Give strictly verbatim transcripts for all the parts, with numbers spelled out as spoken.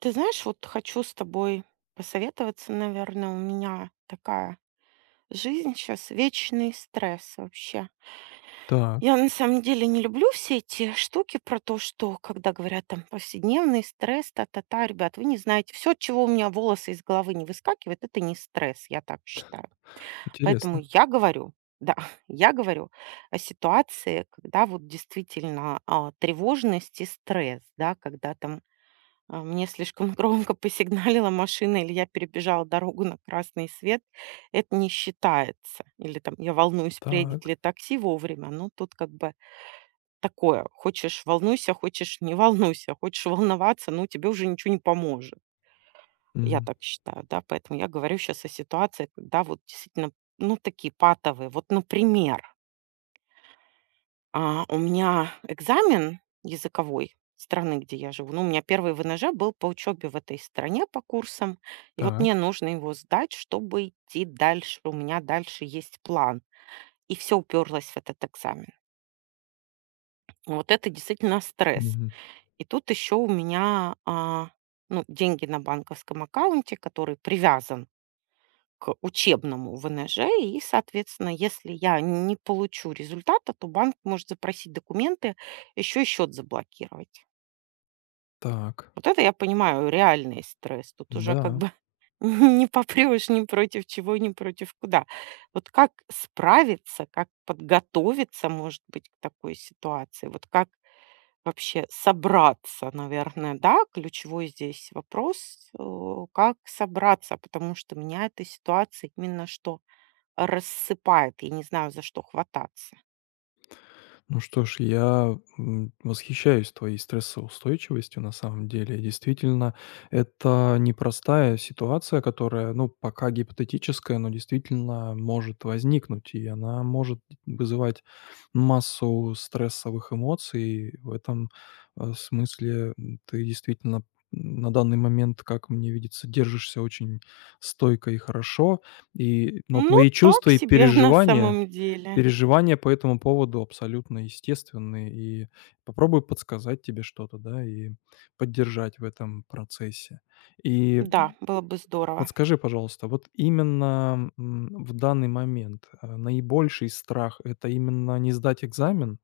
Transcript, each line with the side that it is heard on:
right: Ты знаешь, вот хочу с тобой посоветоваться, наверное. У меня такая жизнь сейчас, вечный стресс вообще.
left: Так,
right: Я на самом деле не люблю все эти штуки про то, что когда говорят там повседневный стресс, та-та-та, ребят, вы не знаете, все, от чего у меня волосы из головы не выскакивает, это не стресс, я так считаю. Поэтому
left: интересно.
right: я говорю, да, я говорю о ситуации, когда вот действительно а, тревожность и стресс, да, когда там а, мне слишком громко посигналила машина или я перебежала дорогу на красный свет, это не считается. Или там я волнуюсь, приедет
left: Так,
right: ли такси вовремя. Ну, тут как бы такое. Хочешь волнуйся, хочешь не волнуйся, хочешь волноваться, ну, тебе уже ничего не поможет. Я
left: м,
right: так считаю, да, поэтому я говорю сейчас о ситуации, когда вот действительно, ну, такие патовые. Вот, например, А, у меня экзамен языковой страны, где я живу. Ну, у меня первый вэ эн же был по учебе в этой стране по курсам. И вот
left: так,
right: мне нужно его сдать, чтобы идти дальше. У меня дальше есть план. И все уперлось в этот экзамен. Вот это действительно стресс.
left: мгм,
right: И тут еще у меня а, ну, деньги на банковском аккаунте, который привязан к учебному вэ эн же, и, соответственно, если я не получу результата, то банк может запросить документы, еще и счет заблокировать.
left: так,
right: Вот это я понимаю, реальный стресс. Тут уже как
left: да.
right: бы не попрешь ни против чего, ни против куда. Вот как справиться, как подготовиться, может быть, к такой ситуации? Вот как вообще собраться, наверное, да? Ключевой здесь вопрос, э, как собраться, потому что меня эта ситуация именно что рассыпает, я не знаю, за что хвататься.
left: Ну что ж, я м, восхищаюсь твоей стрессоустойчивостью на самом деле. Действительно, это непростая ситуация, которая, ну, пока гипотетическая, но действительно может возникнуть, и она может вызывать массу стрессовых эмоций. В этом э, смысле м, ты действительно м, на данный момент, как мне видится, держишься очень стойко и хорошо. И, но
right: Ну,
left: твои
right: так
left: чувства и
right: себе на
left: переживания
right: самом деле.
left: Переживания по этому поводу абсолютно естественные, и попробую подсказать тебе что-то, да, и поддержать в этом процессе. И
right: Да, было бы здорово.
left: подскажи, пожалуйста, вот именно, м, в данный момент, э, наибольший страх- это именно не сдать экзамен?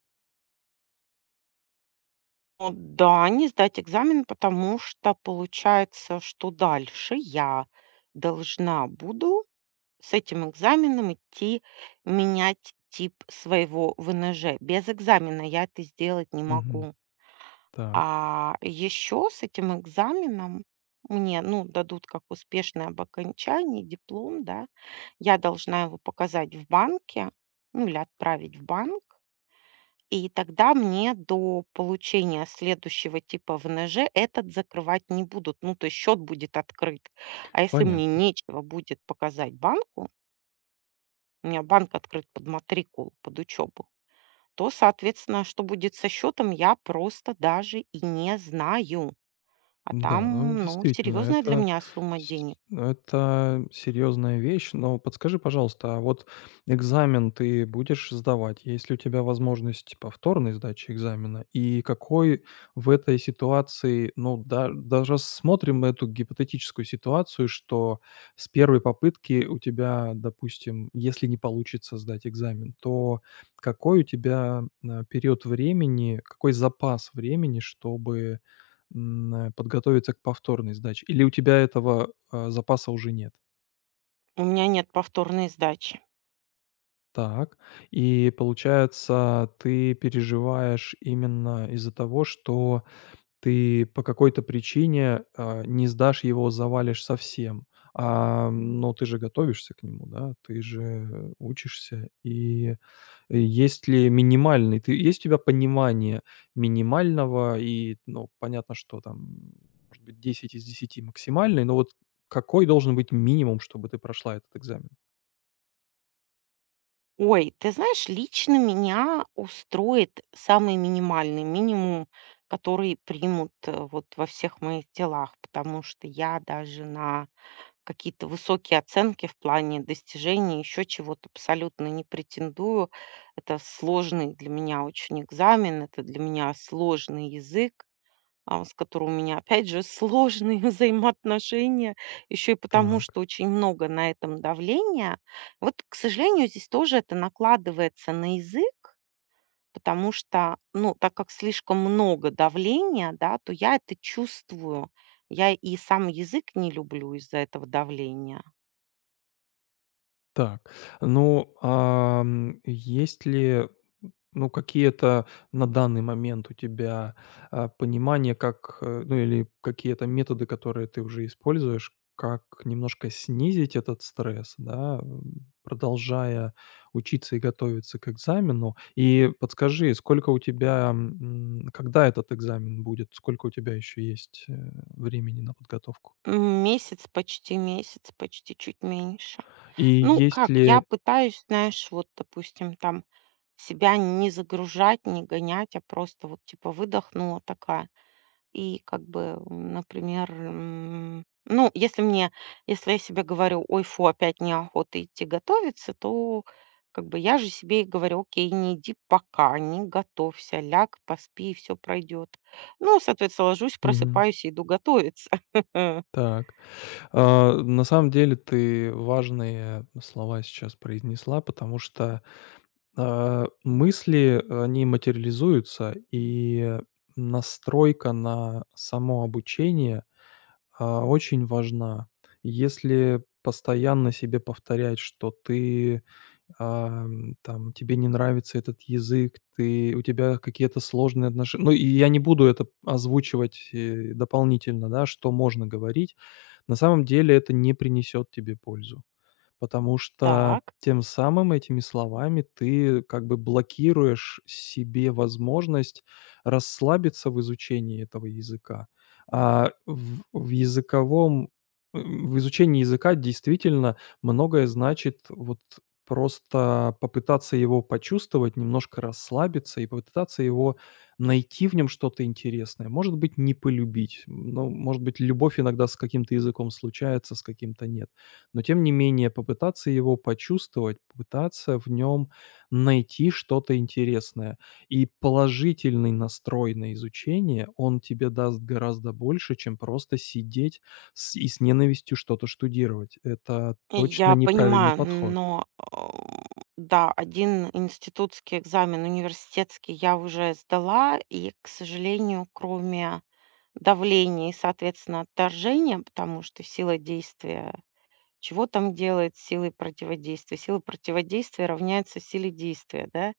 right: Ну да, не сдать экзамен, потому что получается, что дальше я должна буду с этим экзаменом идти менять тип своего вэ эн же. Без экзамена я это сделать не
left: Мгм.
right: могу.
left: Так,
right: А еще с этим экзаменом мне, ну, дадут как успешное об окончании диплом, да. Я должна его показать в банке, ну, или отправить в банк. И тогда мне до получения следующего типа вэ эн же этот закрывать не будут. Ну, то есть счет будет открыт. А если мне
left: понятно.
right: нечего будет показать банку, у меня банк открыт под матрикулу, под учебу, то, соответственно, что будет со счетом, я просто даже и не знаю. А
left: Да, ну
right: там, ну,
left: действительно,
right: серьезная для
left: это
right: меня сумма
left: с
right: денег.
left: ну, это серьезная вещь. Но подскажи, пожалуйста, а вот экзамен ты будешь сдавать? Есть ли у тебя возможность повторной сдачи экзамена? И какой в этой ситуации, ну, да, даже рассмотрим эту гипотетическую ситуацию, что с первой попытки у тебя, допустим, если не получится сдать экзамен, то какой у тебя, а, период времени, какой запас времени, чтобы М, э, подготовиться к повторной сдаче? Или у тебя этого, а, запаса уже нет?
right: У меня нет повторной сдачи.
left: Так. И получается, ты переживаешь именно из-за того, что ты по какой-то причине, а, не сдашь его, завалишь совсем. А, но ты же готовишься к нему, да, ты же учишься. И э, есть ли минимальный ты есть у тебя понимание минимального и, ну, понятно, что там, может быть, десять из десяти максимальный, но вот какой должен быть минимум, чтобы ты прошла этот экзамен?
right: Ой, ты знаешь, лично меня устроит самый минимальный минимум, который примут э, вот во всех моих делах, потому что я даже на какие-то высокие оценки в плане достижений, еще чего-то абсолютно не претендую. Это сложный для меня очень экзамен, это для меня сложный язык, а, с которой у меня, опять же, сложные взаимоотношения, еще и потому,
left: Так.
right: что очень много на этом давления. Вот, к сожалению, здесь тоже это накладывается на язык, потому что, ну, так как слишком много давления, да, то я это чувствую. Я и сам язык не люблю из-за этого давления.
left: Так, ну, ам, есть ли, ну, какие-то на данный момент у тебя, а, понимание, как, э, ну, или какие-то методы, которые ты уже используешь, как немножко снизить этот стресс, да, м, продолжая учиться и готовиться к экзамену? И подскажи, сколько у тебя, м, когда этот экзамен будет? Сколько у тебя еще есть, э, времени на подготовку?
right: М, Месяц, почти месяц, почти чуть меньше.
left: И
right: Ну,
left: есть
right: как, я
left: ли
right: пытаюсь, знаешь, вот, допустим, там себя не загружать, не гонять, а просто вот типа выдохнула такая. И как бы, м, например, м, ну, если мне, если я себе говорю, ой, фу, опять неохота идти готовиться, то как бы я же себе и говорю, окей, не иди пока, не готовься, ляг, поспи, и все пройдет. Ну, соответственно, ложусь,
left: Мгм.
right: просыпаюсь и иду готовиться.
left: Так. А, на самом деле ты важные слова сейчас произнесла, потому что, а, мысли, они материализуются, и настройка на само обучение, а, очень важна. Если постоянно себе повторять, что ты ам, там тебе не нравится этот язык, ты у тебя какие-то сложные отношения. Ну, и я не буду это озвучивать э, дополнительно, да, что можно говорить. На самом деле это не принесет тебе пользу. Потому что
right: Так.
left: тем самым этими словами ты как бы блокируешь себе возможность расслабиться в изучении этого языка. А в в языковом м, в изучении языка действительно многое значит вот просто попытаться его почувствовать, немножко расслабиться и попытаться его найти в нем что-то интересное. Может быть, не полюбить. Ну, может быть, любовь иногда с каким-то языком случается, с каким-то нет. Но тем не менее попытаться его почувствовать, попытаться в нем найти что-то интересное. И положительный настрой на изучение, он тебе даст гораздо больше, чем просто сидеть с и с ненавистью что-то штудировать. Это точно
right: Я
left: неправильный
right: понимаю,
left: подход.
right: но, а, да, один институтский экзамен, университетский я уже сдала, и, к сожалению, кроме давления и, соответственно, отторжения, потому что сила действия чего там делает силой противодействия? Сила противодействия равняется силе действия, да?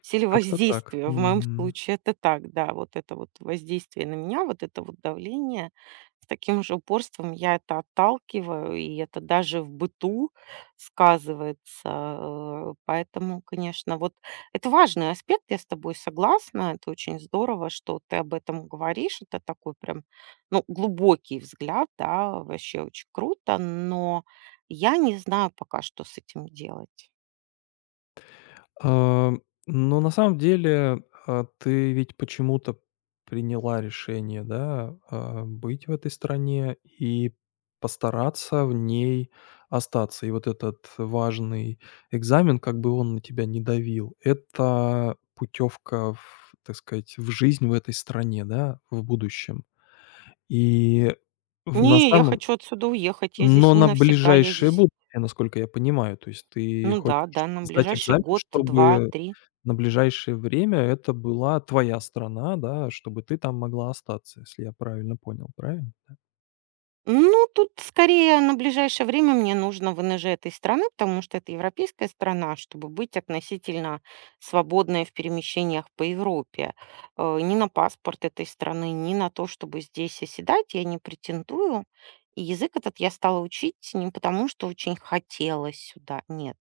right: Силе
left: Как-то так.
right: воздействия. В моем
left: Мгм.
right: случае это так, да. Вот это вот воздействие на меня, вот это вот давление. С таким же упорством я это отталкиваю, и это даже в быту сказывается. э, Поэтому, конечно, вот это важный аспект, я с тобой согласна. Это очень здорово, что ты об этом говоришь. Это такой прям, ну, глубокий взгляд, да, вообще очень круто, но я не знаю пока, что с этим делать.
left: А, но на самом деле, а, ты ведь почему-то приняла решение, да, а, быть в этой стране и постараться в ней остаться. И вот этот важный экзамен, как бы он на тебя не давил, это путевка в, так сказать, в жизнь в этой стране, да, в будущем. И в на
right: Не, я
left: самом
right: хочу отсюда уехать. Я
left: но
right: здесь не
left: на
right: навсегда. Я
left: ближайшее
right: здесь,
left: будущее, насколько я понимаю. То есть ты
right: ну
left: хочешь
right: да, да, на
left: сдать
right: ближайший
left: экзамен,
right: год,
left: чтобы
right: два три.
left: на ближайшее время это была твоя страна, да, чтобы ты там могла остаться, если я правильно понял, правильно?
right: Ну, тут скорее на ближайшее время мне нужно вэ эн же этой страны, потому что это европейская страна, чтобы быть относительно свободной в перемещениях по Европе. Э, Ни на паспорт этой страны, ни на то, чтобы здесь оседать, я не претендую. И язык этот я стала учить не потому, что очень хотелось сюда, нет,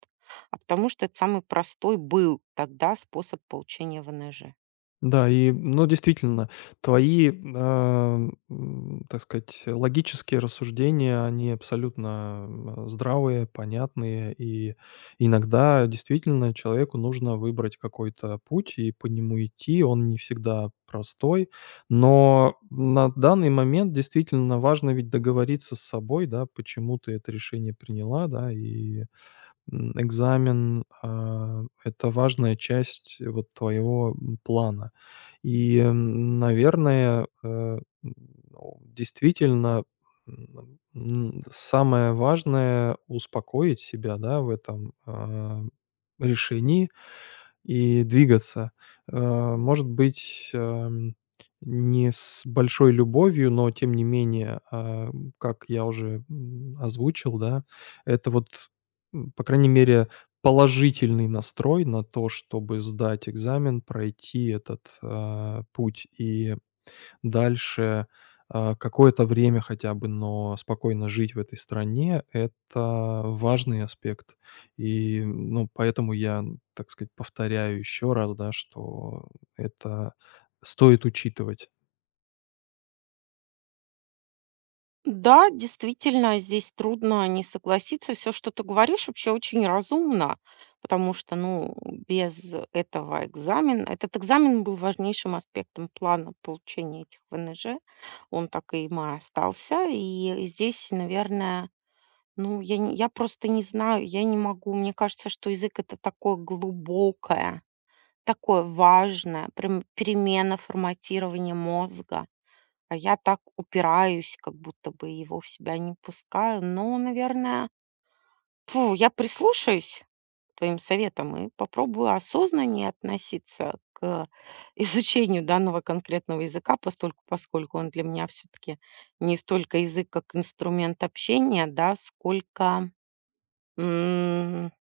right: а потому что это самый простой был тогда способ получения вэ эн же.
left: Да, и, ну, действительно, твои, ам, м, так сказать, логические рассуждения, они абсолютно, м, здравые, понятные. И иногда действительно человеку нужно выбрать какой-то путь и по нему идти. Он не всегда простой. Но на данный момент действительно важно ведь договориться с собой, да, почему ты это решение приняла, да, и м, экзамен, а, это важная часть э, вот твоего, м, плана. И, м, наверное, э, м, ну, действительно, м, м, самое важное- успокоить себя, да, в этом, а, решении и двигаться. Э, может быть, эм, не с большой любовью, но тем не менее, а, как я уже, м, озвучил, да, это вот М, по крайней мере, положительный настрой на то, чтобы сдать экзамен, пройти этот, а, путь и дальше, а, какое-то время хотя бы, но спокойно жить в этой стране- это важный аспект. И, ну, поэтому я, так сказать, повторяю еще раз, да, что это стоит учитывать.
right: Да, действительно, здесь трудно не согласиться. Все, что ты говоришь, вообще очень разумно, потому что, ну, без этого экзамена… Этот экзамен был важнейшим аспектом плана получения этих вэ эн же. Он так и им и остался. И здесь, наверное, ну, я, не- я просто не знаю, я не могу. Мне кажется, что язык — это такое глубокое, такое важное, прям перемена форматирования мозга. А я так упираюсь, как будто бы его в себя не пускаю. Но, наверное, фу, я прислушаюсь к твоим советам и попробую осознаннее относиться к изучению данного конкретного языка, постольку, поскольку он для меня все-таки не столько язык, как инструмент общения, да, сколько м,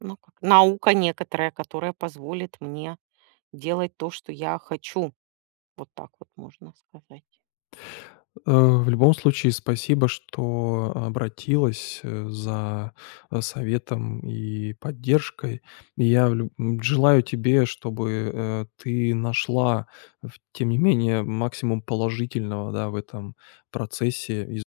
right: ну, как наука некоторая, которая позволит мне делать то, что я хочу. Вот так вот можно сказать.
left: Э, в любом случае, спасибо, что обратилась, э, за, э, советом и поддержкой. И я в лю м, желаю тебе, чтобы, э, ты нашла, э, в тем не менее, максимум положительного, да, в этом процессе.